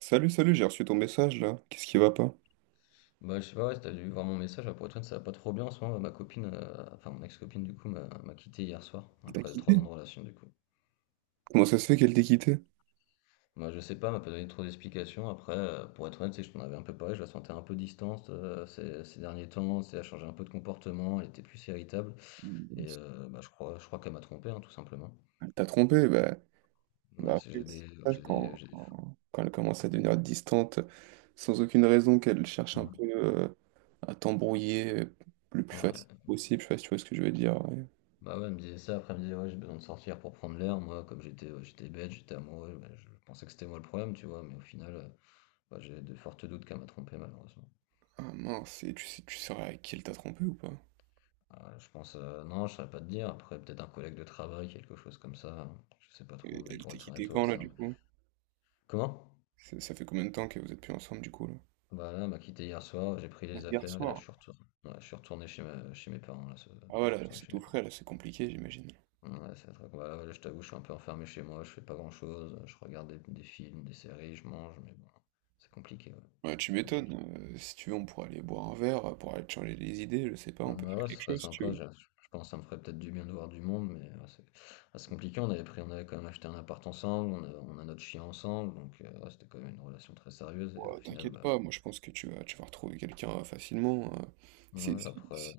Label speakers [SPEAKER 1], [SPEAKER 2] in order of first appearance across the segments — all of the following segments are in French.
[SPEAKER 1] Salut, salut, j'ai reçu ton message là. Qu'est-ce qui va pas?
[SPEAKER 2] Bah, je sais pas, ouais, si tu dû voir mon message, là, pour être honnête, ça va pas trop bien en ce moment. Ma copine, enfin mon ex-copine du coup, m'a quitté hier soir,
[SPEAKER 1] Elle t'a
[SPEAKER 2] après trois
[SPEAKER 1] quitté?
[SPEAKER 2] ans de relation du coup.
[SPEAKER 1] Comment ça se fait qu'elle t'ait quitté?
[SPEAKER 2] Moi je sais pas, elle m'a pas donné trop d'explications. Après, pour être honnête, c'est que je t'en avais un peu parlé, je la sentais un peu distante ces derniers temps, c'est, elle a changé un peu de comportement, elle était plus irritable. Et bah, je crois qu'elle m'a trompé, hein, tout simplement.
[SPEAKER 1] Elle t'a trompé, bah,
[SPEAKER 2] Bah,
[SPEAKER 1] bah après,
[SPEAKER 2] j'ai
[SPEAKER 1] c'est
[SPEAKER 2] des,
[SPEAKER 1] ça,
[SPEAKER 2] j'ai des,
[SPEAKER 1] quand,
[SPEAKER 2] j'ai des...
[SPEAKER 1] quand, quand elle commence à devenir distante, sans aucune raison, qu'elle cherche
[SPEAKER 2] Ouais.
[SPEAKER 1] un peu à t'embrouiller le plus facile possible, je sais pas si tu vois ce que je veux dire. Ouais.
[SPEAKER 2] Bah ouais, elle me disait ça, après elle me disait ouais j'ai besoin de sortir pour prendre l'air, moi comme j'étais j'étais bête, j'étais amoureux, bah, je pensais que c'était moi le problème, tu vois, mais au final, bah, j'ai de fortes doutes qu'elle m'a trompé malheureusement.
[SPEAKER 1] Ah mince, et tu sais, tu sauras avec qui elle t'a trompé ou pas?
[SPEAKER 2] Ah, je pense, non, je saurais pas te dire. Après, peut-être un collègue de travail, quelque chose comme ça, hein. Je sais pas trop,
[SPEAKER 1] Et
[SPEAKER 2] mais
[SPEAKER 1] elle
[SPEAKER 2] pour
[SPEAKER 1] t'a
[SPEAKER 2] être
[SPEAKER 1] quitté
[SPEAKER 2] honnête, ouais,
[SPEAKER 1] quand
[SPEAKER 2] c'est
[SPEAKER 1] là
[SPEAKER 2] un
[SPEAKER 1] du
[SPEAKER 2] peu.
[SPEAKER 1] coup?
[SPEAKER 2] Comment?
[SPEAKER 1] Ça fait combien de temps que vous êtes plus ensemble du coup là?
[SPEAKER 2] Bah là, elle m'a quitté hier soir, j'ai pris
[SPEAKER 1] Ah,
[SPEAKER 2] les
[SPEAKER 1] hier
[SPEAKER 2] affaires et là, je
[SPEAKER 1] soir.
[SPEAKER 2] suis retourné. Ouais, je suis retourné chez mes parents.
[SPEAKER 1] Ah
[SPEAKER 2] Je suis
[SPEAKER 1] voilà,
[SPEAKER 2] retourné
[SPEAKER 1] c'est
[SPEAKER 2] chez
[SPEAKER 1] tout
[SPEAKER 2] mes parents.
[SPEAKER 1] frais, là, c'est compliqué, j'imagine.
[SPEAKER 2] Ouais, c'est vrai que, bah, là, je t'avoue, je suis un peu enfermé chez moi, je fais pas grand-chose. Je regarde des films, des séries, je mange, mais bon, c'est compliqué, ouais.
[SPEAKER 1] Ouais, tu
[SPEAKER 2] C'est
[SPEAKER 1] m'étonnes,
[SPEAKER 2] compliqué.
[SPEAKER 1] si tu veux, on pourrait aller boire un verre, pour aller te changer les idées, je sais pas, on
[SPEAKER 2] Ouais,
[SPEAKER 1] peut
[SPEAKER 2] ouais,
[SPEAKER 1] faire
[SPEAKER 2] ouais, ce
[SPEAKER 1] quelque
[SPEAKER 2] serait
[SPEAKER 1] chose si tu
[SPEAKER 2] sympa.
[SPEAKER 1] veux.
[SPEAKER 2] Je pense que ça me ferait peut-être du bien de voir du monde, mais ouais, c'est compliqué. On avait pris, on avait quand même acheté un appart ensemble, on a notre chien ensemble, donc ouais, c'était quand même une relation très sérieuse. Et
[SPEAKER 1] Ouah,
[SPEAKER 2] au final,
[SPEAKER 1] t'inquiète
[SPEAKER 2] bah,
[SPEAKER 1] pas, moi je pense que tu vas retrouver quelqu'un facilement, si
[SPEAKER 2] ouais,
[SPEAKER 1] si
[SPEAKER 2] après,
[SPEAKER 1] si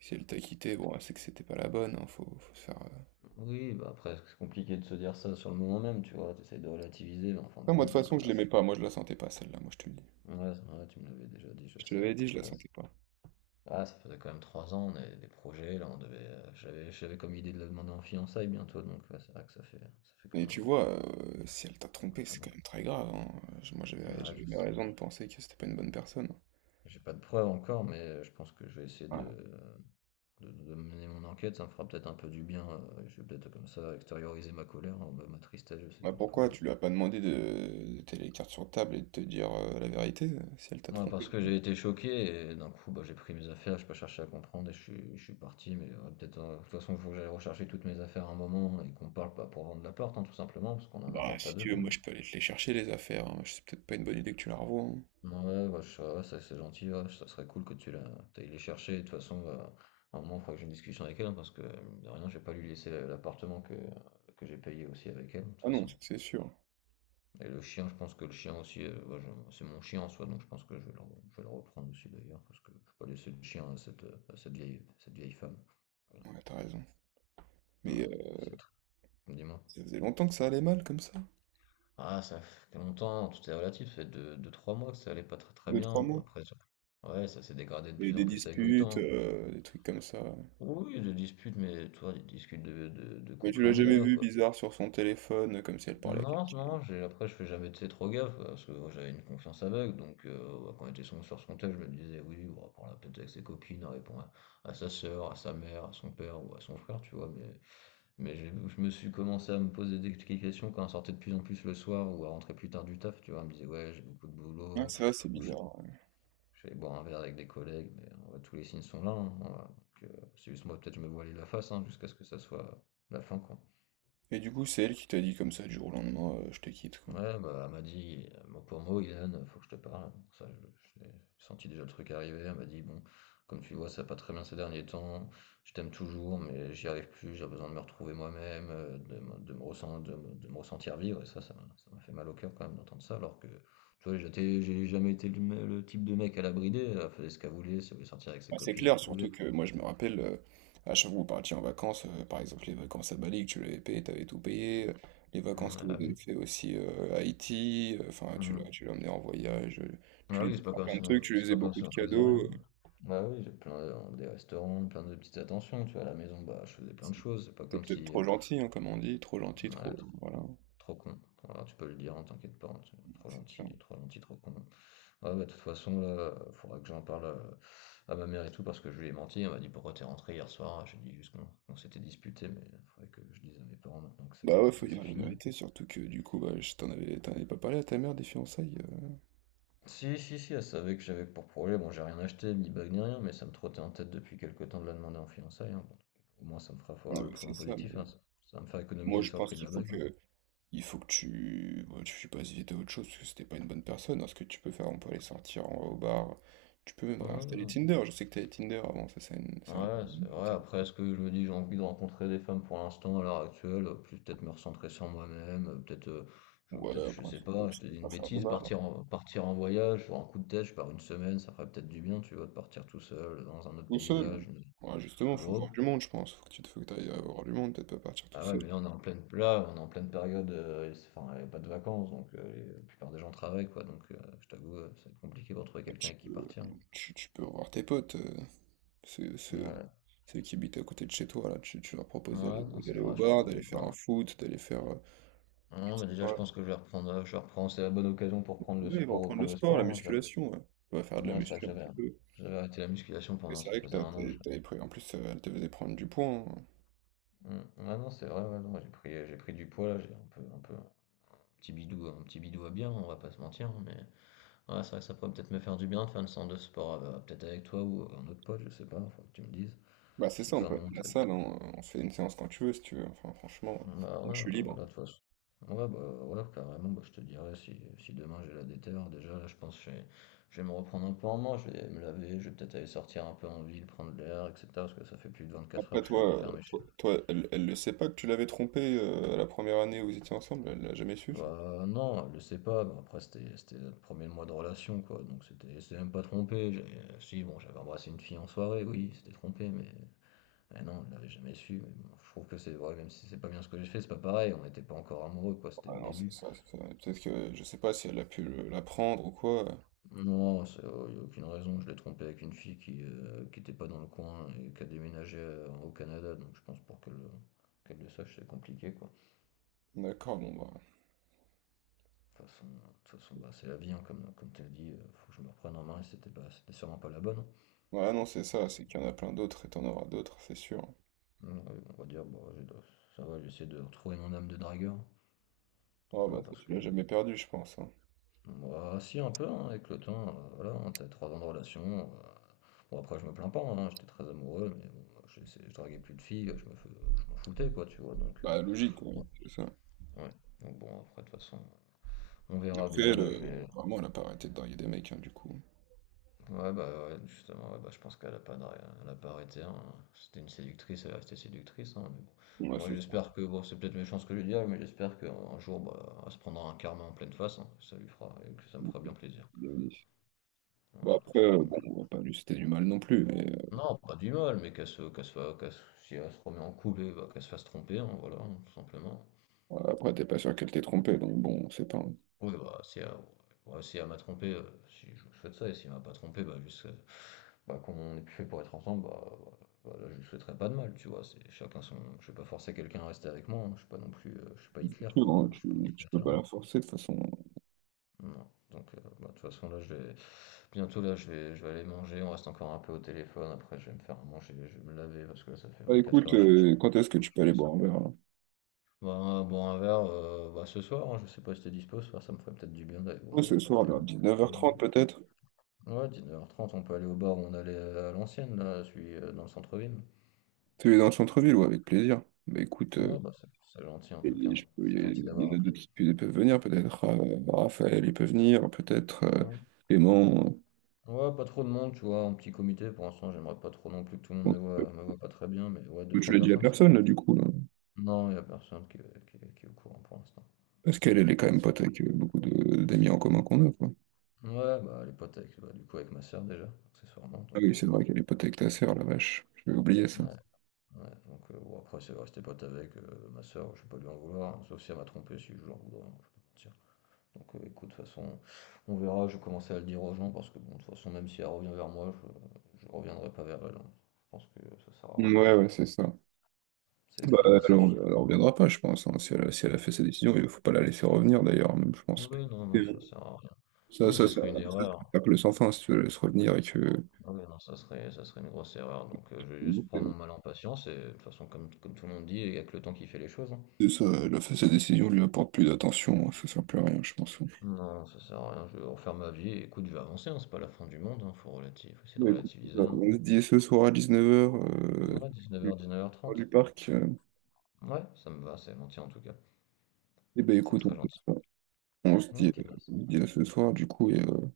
[SPEAKER 1] si elle t'a quitté,
[SPEAKER 2] c'est-
[SPEAKER 1] bon, c'est que c'était pas la bonne, hein, faut se faire,
[SPEAKER 2] oui, bah après, c'est compliqué de se dire ça sur le moment même, tu vois. T'essayes de relativiser, mais en fin de
[SPEAKER 1] non, moi de
[SPEAKER 2] compte,
[SPEAKER 1] toute
[SPEAKER 2] bah,
[SPEAKER 1] façon, je l'aimais pas, moi je la sentais pas celle-là, moi je te le dis.
[SPEAKER 2] ouais, ouais, tu me l'avais déjà dit, je
[SPEAKER 1] Je te
[SPEAKER 2] sais.
[SPEAKER 1] l'avais dit, je la
[SPEAKER 2] Après,
[SPEAKER 1] sentais pas.
[SPEAKER 2] ah, ça faisait quand même 3 ans, on avait des projets. Là, on devait, j'avais comme idée de la demander en fiançailles bientôt, donc ouais, c'est vrai que ça fait quand
[SPEAKER 1] Et
[SPEAKER 2] même.
[SPEAKER 1] tu vois, si elle t'a trompé,
[SPEAKER 2] Quand
[SPEAKER 1] c'est
[SPEAKER 2] même
[SPEAKER 1] quand même très grave, hein, moi j'avais
[SPEAKER 2] Ouais,
[SPEAKER 1] j'avais
[SPEAKER 2] je
[SPEAKER 1] mes
[SPEAKER 2] sais.
[SPEAKER 1] raisons de penser que c'était pas une bonne personne,
[SPEAKER 2] J'ai pas de preuves encore, mais je pense que je vais essayer
[SPEAKER 1] hein.
[SPEAKER 2] de mener mon enquête. Ça me fera peut-être un peu du bien. Je vais peut-être comme ça extérioriser ma colère, hein, bah, ma tristesse, je sais
[SPEAKER 1] Bah
[SPEAKER 2] pas
[SPEAKER 1] pourquoi?
[SPEAKER 2] encore.
[SPEAKER 1] Tu lui as pas demandé de t'aller les cartes sur table et de te dire la vérité, si elle t'a
[SPEAKER 2] Non, parce
[SPEAKER 1] trompé.
[SPEAKER 2] que j'ai été choqué et d'un coup, bah, j'ai pris mes affaires. J'ai pas cherché à comprendre et je suis parti. Mais ouais, peut-être, de toute façon, il faut que j'aille rechercher toutes mes affaires à un moment et qu'on parle pas pour vendre l'appart, hein, tout simplement, parce qu'on a un
[SPEAKER 1] Bah
[SPEAKER 2] appart à
[SPEAKER 1] si
[SPEAKER 2] deux
[SPEAKER 1] tu veux,
[SPEAKER 2] quand
[SPEAKER 1] moi
[SPEAKER 2] même.
[SPEAKER 1] je peux aller te les chercher les affaires, hein. C'est peut-être pas une bonne idée que tu la revoies. Hein.
[SPEAKER 2] Ouais, bah, ça c'est gentil, ouais, ça serait cool que t'ailles les chercher. De toute façon, bah, à un moment, il faudra que j'ai une discussion avec elle, hein, parce que, mine de rien, je vais pas lui laisser l'appartement que j'ai payé aussi avec elle, de toute
[SPEAKER 1] Ah non,
[SPEAKER 2] façon.
[SPEAKER 1] ça, c'est sûr.
[SPEAKER 2] Et le chien, je pense que le chien aussi, bah, c'est mon chien en soi, donc je pense que je vais je vais le reprendre aussi d'ailleurs, parce que je peux pas laisser le chien à à cette vieille femme. Voilà.
[SPEAKER 1] Ouais, t'as raison.
[SPEAKER 2] Ouais,
[SPEAKER 1] Mais
[SPEAKER 2] c'est tr- Dis-moi.
[SPEAKER 1] ça faisait longtemps que ça allait mal comme ça.
[SPEAKER 2] Ah, ça fait longtemps, tout est relatif, ça fait 2 trois mois que ça allait pas très très
[SPEAKER 1] Deux,
[SPEAKER 2] bien.
[SPEAKER 1] trois
[SPEAKER 2] Bon,
[SPEAKER 1] mois.
[SPEAKER 2] après, ouais, ça s'est dégradé de
[SPEAKER 1] Et
[SPEAKER 2] plus en
[SPEAKER 1] des
[SPEAKER 2] plus avec le
[SPEAKER 1] disputes,
[SPEAKER 2] temps.
[SPEAKER 1] des trucs comme ça.
[SPEAKER 2] Oui, des disputes, mais toi, des disputes de
[SPEAKER 1] Mais tu
[SPEAKER 2] couple
[SPEAKER 1] l'as jamais
[SPEAKER 2] lambda,
[SPEAKER 1] vu
[SPEAKER 2] quoi.
[SPEAKER 1] bizarre sur son téléphone, comme si elle parlait à
[SPEAKER 2] Non,
[SPEAKER 1] quelqu'un.
[SPEAKER 2] non, j'ai, après, je fais jamais, tu sais, trop gaffe, quoi, parce que moi, j'avais une confiance aveugle, donc bah, quand on était sur son tel, je me disais, oui, bon, on va prendre la tête avec ses copines, elle répond à sa sœur, à sa mère, à son père ou à son frère, tu vois, mais je me suis commencé à me poser des questions quand on sortait de plus en plus le soir ou à rentrer plus tard du taf, tu vois, elle me disait, ouais, j'ai beaucoup de
[SPEAKER 1] Ah
[SPEAKER 2] boulot,
[SPEAKER 1] ça, c'est bizarre. Ouais.
[SPEAKER 2] je vais aller boire un verre avec des collègues, mais tous les signes sont là, hein, donc, c'est juste moi, peut-être je me voilais la face hein, jusqu'à ce que ça soit la fin, quoi.
[SPEAKER 1] Et du coup, c'est elle qui t'a dit comme ça du jour au lendemain, je te quitte, quoi.
[SPEAKER 2] Ouais, bah, elle m'a dit, mot pour mot, Ilan, faut que je te parle. Ça, je l'ai senti déjà le truc arriver. Elle m'a dit, bon, comme tu vois, ça va pas très bien ces derniers temps. Je t'aime toujours, mais j'y arrive plus. J'ai besoin de me retrouver moi-même, de me ressentir, de me ressentir vivre. Et ça, ça m'a fait mal au cœur quand même d'entendre ça, alors que, tu vois, j'ai jamais été le type de mec à la brider. Elle faisait ce qu'elle voulait. Si elle voulait sortir avec ses
[SPEAKER 1] Bah, c'est
[SPEAKER 2] copines, elle
[SPEAKER 1] clair, surtout
[SPEAKER 2] pouvait.
[SPEAKER 1] que moi je me rappelle, à chaque fois que vous partiez en vacances, par exemple les vacances à Bali, que tu l'avais payé, t'avais tout payé, les vacances
[SPEAKER 2] Mmh,
[SPEAKER 1] que vous
[SPEAKER 2] ah oui.
[SPEAKER 1] avez fait aussi à Haïti, enfin tu
[SPEAKER 2] Mmh.
[SPEAKER 1] l'as tu l'as emmené en voyage, tu
[SPEAKER 2] Ah
[SPEAKER 1] lui
[SPEAKER 2] oui,
[SPEAKER 1] faisais faire plein de trucs, tu lui
[SPEAKER 2] c'est
[SPEAKER 1] faisais
[SPEAKER 2] pas comme
[SPEAKER 1] beaucoup
[SPEAKER 2] si
[SPEAKER 1] de
[SPEAKER 2] on faisait
[SPEAKER 1] cadeaux,
[SPEAKER 2] rien. Bah oui, des restaurants, plein de petites attentions, tu vois, à la maison, bah je faisais plein de choses, c'est pas
[SPEAKER 1] t'es
[SPEAKER 2] comme
[SPEAKER 1] peut-être
[SPEAKER 2] si...
[SPEAKER 1] trop gentil, hein, comme on dit, trop gentil,
[SPEAKER 2] ouais,
[SPEAKER 1] trop...
[SPEAKER 2] trop,
[SPEAKER 1] Voilà,
[SPEAKER 2] trop con. Voilà, tu peux le dire, hein, t'inquiète pas, hein, trop
[SPEAKER 1] c'est ça.
[SPEAKER 2] gentil, trop gentil, trop con. Ouais, bah de toute façon, là, faudra que j'en parle ma mère et tout, parce que je lui ai menti, elle m'a dit pourquoi t'es rentré hier soir, j'ai dit juste qu'on s'était disputé, mais il faudrait que je dise à mes parents maintenant que,
[SPEAKER 1] Bah ouais,
[SPEAKER 2] que
[SPEAKER 1] faut
[SPEAKER 2] ça c'est
[SPEAKER 1] dire la
[SPEAKER 2] fini.
[SPEAKER 1] vérité, surtout que du coup, bah, t'en avais pas parlé à ta mère des fiançailles.
[SPEAKER 2] Si, si, si, elle savait que j'avais pour projet. Bon, j'ai rien acheté, ni bague, ni rien, mais ça me trottait en tête depuis quelque temps de la demander en fiançailles, hein. Bon, au moins, ça me fera
[SPEAKER 1] Euh.
[SPEAKER 2] voir le
[SPEAKER 1] Ouais, c'est
[SPEAKER 2] point
[SPEAKER 1] ça, mais
[SPEAKER 2] positif, hein. Ça va me faire
[SPEAKER 1] moi
[SPEAKER 2] économiser
[SPEAKER 1] je
[SPEAKER 2] sur le
[SPEAKER 1] pense
[SPEAKER 2] prix de
[SPEAKER 1] qu'il
[SPEAKER 2] la
[SPEAKER 1] faut
[SPEAKER 2] bague,
[SPEAKER 1] que
[SPEAKER 2] hein.
[SPEAKER 1] il faut que tu, bon, tu passes vite à autre chose parce que c'était pas une bonne personne. Alors, ce que tu peux faire, on peut aller sortir au bar. Tu peux même
[SPEAKER 2] Ouais, ouais,
[SPEAKER 1] réinstaller
[SPEAKER 2] non.
[SPEAKER 1] Tinder. Je sais que t'avais Tinder avant, ça c'est un peu.
[SPEAKER 2] Ouais, c'est vrai. Après, est-ce que je me dis, j'ai envie de rencontrer des femmes pour l'instant, à l'heure actuelle, plus peut-être me recentrer sur moi-même,
[SPEAKER 1] Ouais,
[SPEAKER 2] je
[SPEAKER 1] après,
[SPEAKER 2] sais pas, je
[SPEAKER 1] ça
[SPEAKER 2] te
[SPEAKER 1] peut
[SPEAKER 2] dis une
[SPEAKER 1] pas faire de
[SPEAKER 2] bêtise,
[SPEAKER 1] mal.
[SPEAKER 2] partir
[SPEAKER 1] Hein.
[SPEAKER 2] en, partir en voyage, pour un coup de tête, je pars une semaine, ça ferait peut-être du bien, tu vois, de partir tout seul, dans un autre
[SPEAKER 1] Tout seul.
[SPEAKER 2] paysage.
[SPEAKER 1] Ouais, justement, faut
[SPEAKER 2] Ouais,
[SPEAKER 1] voir du monde, je pense. Faut que t'ailles voir du monde, peut-être pas partir tout
[SPEAKER 2] ah ouais,
[SPEAKER 1] seul.
[SPEAKER 2] mais là on est en pleine, là, on est en pleine période, enfin, il n'y a pas de vacances, donc la plupart des gens travaillent, quoi. Donc je t'avoue, ça va être compliqué pour trouver
[SPEAKER 1] Bah,
[SPEAKER 2] quelqu'un avec qui partir.
[SPEAKER 1] tu peux revoir tes potes, ceux,
[SPEAKER 2] Ouais,
[SPEAKER 1] ceux-
[SPEAKER 2] ouais,
[SPEAKER 1] ceux qui habitent à côté de chez toi, là. Tu leur proposes
[SPEAKER 2] non, c'est
[SPEAKER 1] d'aller au
[SPEAKER 2] vrai, je
[SPEAKER 1] bar,
[SPEAKER 2] pourrais aller
[SPEAKER 1] d'aller faire un
[SPEAKER 2] voir.
[SPEAKER 1] foot, d'aller faire, je
[SPEAKER 2] Non, mais
[SPEAKER 1] sais
[SPEAKER 2] déjà, je
[SPEAKER 1] pas.
[SPEAKER 2] pense que je vais reprendre, je reprends, c'est la bonne occasion pour prendre
[SPEAKER 1] Ouais, ils vont
[SPEAKER 2] pour
[SPEAKER 1] reprendre le
[SPEAKER 2] reprendre le
[SPEAKER 1] sport, la
[SPEAKER 2] sport, hein, j'avoue.
[SPEAKER 1] musculation, ouais. On va faire de la
[SPEAKER 2] Ouais, c'est vrai que
[SPEAKER 1] muscu un petit peu.
[SPEAKER 2] j'avais arrêté la musculation
[SPEAKER 1] Mais
[SPEAKER 2] pendant,
[SPEAKER 1] c'est
[SPEAKER 2] ça
[SPEAKER 1] vrai que
[SPEAKER 2] faisait un an que je...
[SPEAKER 1] t'avais pris. En plus, elle te faisait prendre du poids. Hein.
[SPEAKER 2] Mm. Ouais, non, c'est vrai, ouais, non, j'ai pris du poids là, j'ai un peu, un peu, un petit bidou à bien, on va pas se mentir, mais. Ouais, c'est vrai que ça pourrait peut-être me faire du bien de faire une séance de sport, peut-être avec toi ou un autre pote, je sais pas, faut que tu me dises.
[SPEAKER 1] Bah, c'est
[SPEAKER 2] Si
[SPEAKER 1] ça, on
[SPEAKER 2] toi,
[SPEAKER 1] peut
[SPEAKER 2] mon
[SPEAKER 1] aller
[SPEAKER 2] un
[SPEAKER 1] à la salle, hein. On se fait une séance quand tu veux, si tu veux. Enfin, franchement,
[SPEAKER 2] Bah
[SPEAKER 1] moi, je
[SPEAKER 2] ouais,
[SPEAKER 1] suis libre.
[SPEAKER 2] là, de toute façon. Ouais, bah ouais, carrément, bah, je te dirais si, si demain j'ai la déterre. Déjà, là, je pense que je vais me reprendre un peu en main, je vais me laver, je vais peut-être aller sortir un peu en ville, prendre l'air, etc. Parce que ça fait plus de 24 heures
[SPEAKER 1] Après,
[SPEAKER 2] que je suis enfermé chez.
[SPEAKER 1] elle le sait pas que tu l'avais trompé la première année où vous étiez ensemble, elle l'a jamais su, ça.
[SPEAKER 2] Bah non, je sais pas, bah, après, c'était notre premier mois de relation, quoi. Donc, c'était même pas trompé. Si, bon, j'avais embrassé une fille en soirée, oui, c'était trompé, mais ah non, elle l'avait jamais su, mais bon, je trouve que c'est vrai, même si c'est pas bien ce que j'ai fait, c'est pas pareil, on n'était pas encore amoureux, quoi, c'était le
[SPEAKER 1] Ah non,
[SPEAKER 2] début.
[SPEAKER 1] c'est ça. Peut-être que je sais pas si elle a pu l'apprendre ou quoi.
[SPEAKER 2] Non, il n'y a aucune raison, je l'ai trompé avec une fille qui était pas dans le coin et qui a déménagé au Canada, donc je pense pour qu'elle le sache, c'est compliqué, quoi.
[SPEAKER 1] D'accord, bon, bah.
[SPEAKER 2] De toute façon, bah, c'est la vie, hein, comme tu as dit, faut que je me reprenne en main, et c'était sûrement pas la bonne, hein.
[SPEAKER 1] Ouais, non, c'est
[SPEAKER 2] C'était
[SPEAKER 1] ça, c'est
[SPEAKER 2] sûrement-
[SPEAKER 1] qu'il y en a plein d'autres et t'en auras d'autres, c'est sûr.
[SPEAKER 2] Ouais, on va dire, bon, ça va, j'essaie de retrouver mon âme de dragueur,
[SPEAKER 1] Ah, bah,
[SPEAKER 2] voilà,
[SPEAKER 1] toi,
[SPEAKER 2] parce
[SPEAKER 1] tu
[SPEAKER 2] que
[SPEAKER 1] l'as jamais perdu, je pense. Hein.
[SPEAKER 2] bah, si, un peu, hein, avec le temps, voilà, hein, t'as 3 ans de relation. Bon, après, je me plains pas, hein, j'étais très amoureux, mais bon, moi, je draguais plus de filles, je m'en foutais, quoi, tu vois, donc,
[SPEAKER 1] Bah, logique,
[SPEAKER 2] ouais,
[SPEAKER 1] ouais, c'est ça.
[SPEAKER 2] ouais. Donc bon, après, de toute façon, on verra
[SPEAKER 1] Après,
[SPEAKER 2] bien,
[SPEAKER 1] elle,
[SPEAKER 2] là, je vais.
[SPEAKER 1] vraiment, elle a pas arrêté de draguer des mecs, hein, du coup.
[SPEAKER 2] Ouais, bah, ouais, justement, ouais, bah, je pense qu'elle a pas, d'arr- elle a pas arrêté, hein. C'était une séductrice, elle est restée séductrice, hein, mais bon.
[SPEAKER 1] Ouais,
[SPEAKER 2] Moi,
[SPEAKER 1] c'est ça.
[SPEAKER 2] j'espère que, bon, c'est peut-être méchant ce que je dis, mais j'espère qu'un jour, bah, elle se prendra un karma en pleine face, hein, ça lui fera, et que ça me fera
[SPEAKER 1] Bon,
[SPEAKER 2] bien plaisir. Voilà,
[SPEAKER 1] après,
[SPEAKER 2] parce que, bon,
[SPEAKER 1] bon, on va pas lui citer du mal non plus, mais
[SPEAKER 2] non, pas du mal, mais qu'elle se, qu'elle soit, qu'elle se- si elle se remet en couple, eh ben, qu'elle se fasse tromper, hein, voilà, hein, tout simplement.
[SPEAKER 1] ouais, après, t'es pas sûr qu'elle t'ait trompé, donc bon, c'est pas un
[SPEAKER 2] Oui, bah, si elle, ouais, si elle m'a trompé, si je vous souhaite ça, et si elle m'a pas trompé, bah, juste, bah, qu'on est plus fait pour être ensemble, bah, voilà, voilà, je lui souhaiterais pas de mal, tu vois, c'est chacun son. Je vais pas forcer quelqu'un à rester avec moi, hein, je suis pas non plus, je suis pas Hitler,
[SPEAKER 1] futur,
[SPEAKER 2] quoi, hein,
[SPEAKER 1] hein,
[SPEAKER 2] je suis pas un
[SPEAKER 1] tu peux
[SPEAKER 2] dictateur,
[SPEAKER 1] pas
[SPEAKER 2] hein,
[SPEAKER 1] la forcer de toute façon.
[SPEAKER 2] non. Donc, bah, de toute façon, là, bientôt, là, je vais aller manger, on reste encore un peu au téléphone, après, je vais me faire à manger, je vais me laver, parce que là, ça fait
[SPEAKER 1] Bah
[SPEAKER 2] 24
[SPEAKER 1] écoute,
[SPEAKER 2] heures, je-
[SPEAKER 1] quand est-ce que tu peux aller boire un verre là?
[SPEAKER 2] bah, boire un verre, bah, ce soir, hein, je sais pas si t'es dispo ce soir, ça me ferait peut-être du bien d'aller
[SPEAKER 1] Ouais,
[SPEAKER 2] boire
[SPEAKER 1] ce
[SPEAKER 2] un
[SPEAKER 1] soir,
[SPEAKER 2] d'aller
[SPEAKER 1] vers 19:30 peut-être.
[SPEAKER 2] boire ouais, 19:30, on peut aller au bar où on allait, à l'ancienne, là, celui, dans le centre-ville.
[SPEAKER 1] Tu es dans le centre-ville, ouais, avec plaisir. Bah écoute,
[SPEAKER 2] Ouais, bah, c'est gentil, en tout cas.
[SPEAKER 1] et je peux, il y
[SPEAKER 2] C'est
[SPEAKER 1] a
[SPEAKER 2] gentil
[SPEAKER 1] il
[SPEAKER 2] d'avoir
[SPEAKER 1] y en a
[SPEAKER 2] appelé.
[SPEAKER 1] d'autres qui ils peuvent venir, peut-être Raphaël, il peut venir, peut-être
[SPEAKER 2] Mmh.
[SPEAKER 1] Clément. Euh,
[SPEAKER 2] Ouais, pas trop de monde, tu vois, en petit comité, pour l'instant, j'aimerais pas trop non plus que tout le monde me voit pas très bien, mais ouais, deux
[SPEAKER 1] bon, tu
[SPEAKER 2] trois
[SPEAKER 1] l'as dit à
[SPEAKER 2] personnes, c'est bon.
[SPEAKER 1] personne, là, du coup, là.
[SPEAKER 2] Non, il y a personne qui est au courant pour l'instant.
[SPEAKER 1] Parce qu'elle, elle est quand même pote avec d'amis en commun qu'on a, quoi.
[SPEAKER 2] Ouais, bah, les potes avec bah, du coup, avec ma sœur déjà, accessoirement,
[SPEAKER 1] Ah
[SPEAKER 2] donc
[SPEAKER 1] oui, c'est vrai qu'elle est pote avec ta sœur, la vache. J'avais oublié ça.
[SPEAKER 2] ouais. Ouais, donc bon, après, c'est resté pote avec ma soeur, je ne vais pas lui en vouloir, hein, sauf si elle m'a trompé, si je lui en voudrais, hein, je peux pas mentir. Donc écoute, de toute façon, on verra, je vais commencer à le dire aux gens, parce que bon, de toute façon, même si elle revient vers moi, je reviendrai pas vers elle, hein. Je pense que ça sert à rien.
[SPEAKER 1] Ouais, ouais, c'est ça.
[SPEAKER 2] C'est
[SPEAKER 1] Bah,
[SPEAKER 2] fini, c'est fini.
[SPEAKER 1] elle en reviendra pas, je pense. Hein. Si elle a fait sa décision, il faut pas la laisser revenir, d'ailleurs, même, je pense.
[SPEAKER 2] Oui, non,
[SPEAKER 1] C'est
[SPEAKER 2] non,
[SPEAKER 1] bon.
[SPEAKER 2] ça sert à rien.
[SPEAKER 1] Ça,
[SPEAKER 2] Oui,
[SPEAKER 1] ça,
[SPEAKER 2] ce
[SPEAKER 1] ça,
[SPEAKER 2] serait une
[SPEAKER 1] ça,
[SPEAKER 2] erreur.
[SPEAKER 1] ça que le sans fin, si tu la laisses revenir et que...
[SPEAKER 2] Oui, non, ça serait une grosse erreur. Donc je vais juste prendre mon mal en patience, et de toute façon, comme tout le monde dit, il y a que le temps qui fait les choses, hein.
[SPEAKER 1] C'est ça, elle a fait sa décision, lui apporte plus d'attention, hein, ça sert plus à rien, je pense.
[SPEAKER 2] Non, ça sert à rien, je vais refaire ma vie et écoute, je vais avancer, hein, c'est pas la fin du monde, hein, faut essayer de
[SPEAKER 1] Bah, écoute,
[SPEAKER 2] relativiser,
[SPEAKER 1] alors,
[SPEAKER 2] hein.
[SPEAKER 1] on se dit ce soir à 19h,
[SPEAKER 2] Ouais, 19h,
[SPEAKER 1] du
[SPEAKER 2] 19h30.
[SPEAKER 1] parc. Euh,
[SPEAKER 2] Ouais, ça me va, c'est gentil en tout cas.
[SPEAKER 1] eh ben
[SPEAKER 2] C'est
[SPEAKER 1] écoute,
[SPEAKER 2] très
[SPEAKER 1] on fait
[SPEAKER 2] gentil.
[SPEAKER 1] ça.
[SPEAKER 2] Ok,
[SPEAKER 1] On se dit à ce soir, du coup,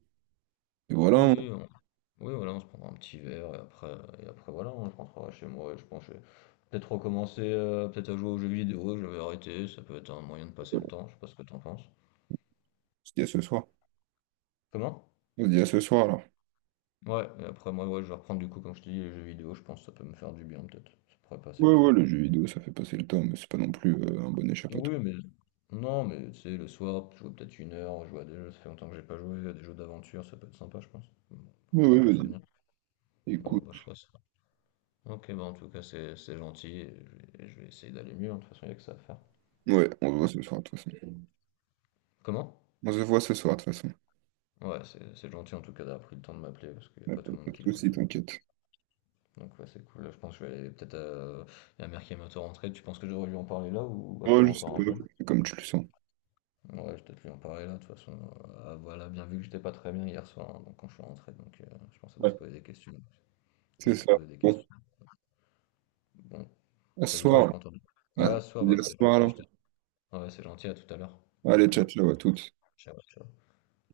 [SPEAKER 1] et voilà,
[SPEAKER 2] oui, on- oui, voilà, on se prendra un petit verre et après voilà, on je rentrerai chez moi et je pense que je vais peut-être recommencer, peut-être à jouer aux jeux vidéo, je vais arrêter, ça peut être un moyen de passer le
[SPEAKER 1] on
[SPEAKER 2] temps, je sais pas ce que t'en penses.
[SPEAKER 1] se dit à ce soir.
[SPEAKER 2] Comment?
[SPEAKER 1] On se dit à ce soir, alors.
[SPEAKER 2] Ouais, et après moi, ouais, je vais reprendre du coup, comme je te dis, les jeux vidéo, je pense que ça peut me faire du bien peut-être. Ça pourrait passer le
[SPEAKER 1] Ouais, ouais,
[SPEAKER 2] temps.
[SPEAKER 1] le jeu vidéo, ça fait passer le temps, mais c'est pas non plus un bon
[SPEAKER 2] Oui,
[SPEAKER 1] échappatoire.
[SPEAKER 2] mais non, mais tu sais, le soir, jouer peut-être 1 heure, jouer à des jeux, ça fait longtemps que j'ai pas joué à des jeux d'aventure, ça peut être sympa, je pense. Bon, pour
[SPEAKER 1] Ouais,
[SPEAKER 2] rappeler
[SPEAKER 1] ouais,
[SPEAKER 2] de bons
[SPEAKER 1] vas-y.
[SPEAKER 2] souvenirs. Bon,
[SPEAKER 1] Écoute.
[SPEAKER 2] bah, je ferai ça. Ok, bah en tout cas, c'est gentil, et et je vais essayer d'aller mieux, hein, de toute façon, il n'y a que ça à faire.
[SPEAKER 1] Ouais, on se voit ce soir, de toute façon.
[SPEAKER 2] Comment?
[SPEAKER 1] On se voit ce soir, de toute façon.
[SPEAKER 2] Ouais, c'est gentil en tout cas d'avoir pris le temps de m'appeler, parce qu'il n'y a
[SPEAKER 1] Ouais,
[SPEAKER 2] pas
[SPEAKER 1] Pas
[SPEAKER 2] tout le
[SPEAKER 1] pas
[SPEAKER 2] monde
[SPEAKER 1] de
[SPEAKER 2] qui l'aurait
[SPEAKER 1] soucis,
[SPEAKER 2] fait.
[SPEAKER 1] t'inquiète.
[SPEAKER 2] Donc ouais, c'est cool, là, je pense que je vais aller peut-être à la mère qui est bientôt rentrée. Tu penses que j'aurais dû en parler là, ou
[SPEAKER 1] Ouais,
[SPEAKER 2] attendre
[SPEAKER 1] je sais
[SPEAKER 2] encore
[SPEAKER 1] pas,
[SPEAKER 2] un peu?
[SPEAKER 1] c'est comme tu le sens.
[SPEAKER 2] Ouais, je vais peut-être lui en parler là, de toute façon. Voilà, bien vu que j'étais pas très bien hier soir, hein, donc quand je suis rentré, donc je pense qu'elle va se
[SPEAKER 1] Ouais,
[SPEAKER 2] poser des questions. On
[SPEAKER 1] c'est
[SPEAKER 2] va se
[SPEAKER 1] ça.
[SPEAKER 2] poser des
[SPEAKER 1] Bon,
[SPEAKER 2] questions. Bon,
[SPEAKER 1] à ce
[SPEAKER 2] t'as dit quoi? J'ai
[SPEAKER 1] soir.
[SPEAKER 2] pas entendu.
[SPEAKER 1] Ouais,
[SPEAKER 2] Ouais,
[SPEAKER 1] on
[SPEAKER 2] à ce soir,
[SPEAKER 1] se
[SPEAKER 2] bah,
[SPEAKER 1] dit à ce
[SPEAKER 2] c'est
[SPEAKER 1] soir,
[SPEAKER 2] gentil,
[SPEAKER 1] alors.
[SPEAKER 2] ouais, c'est gentil, à tout à l'heure.
[SPEAKER 1] Allez,
[SPEAKER 2] Allez,
[SPEAKER 1] ciao, ciao à toutes.
[SPEAKER 2] ciao, ciao.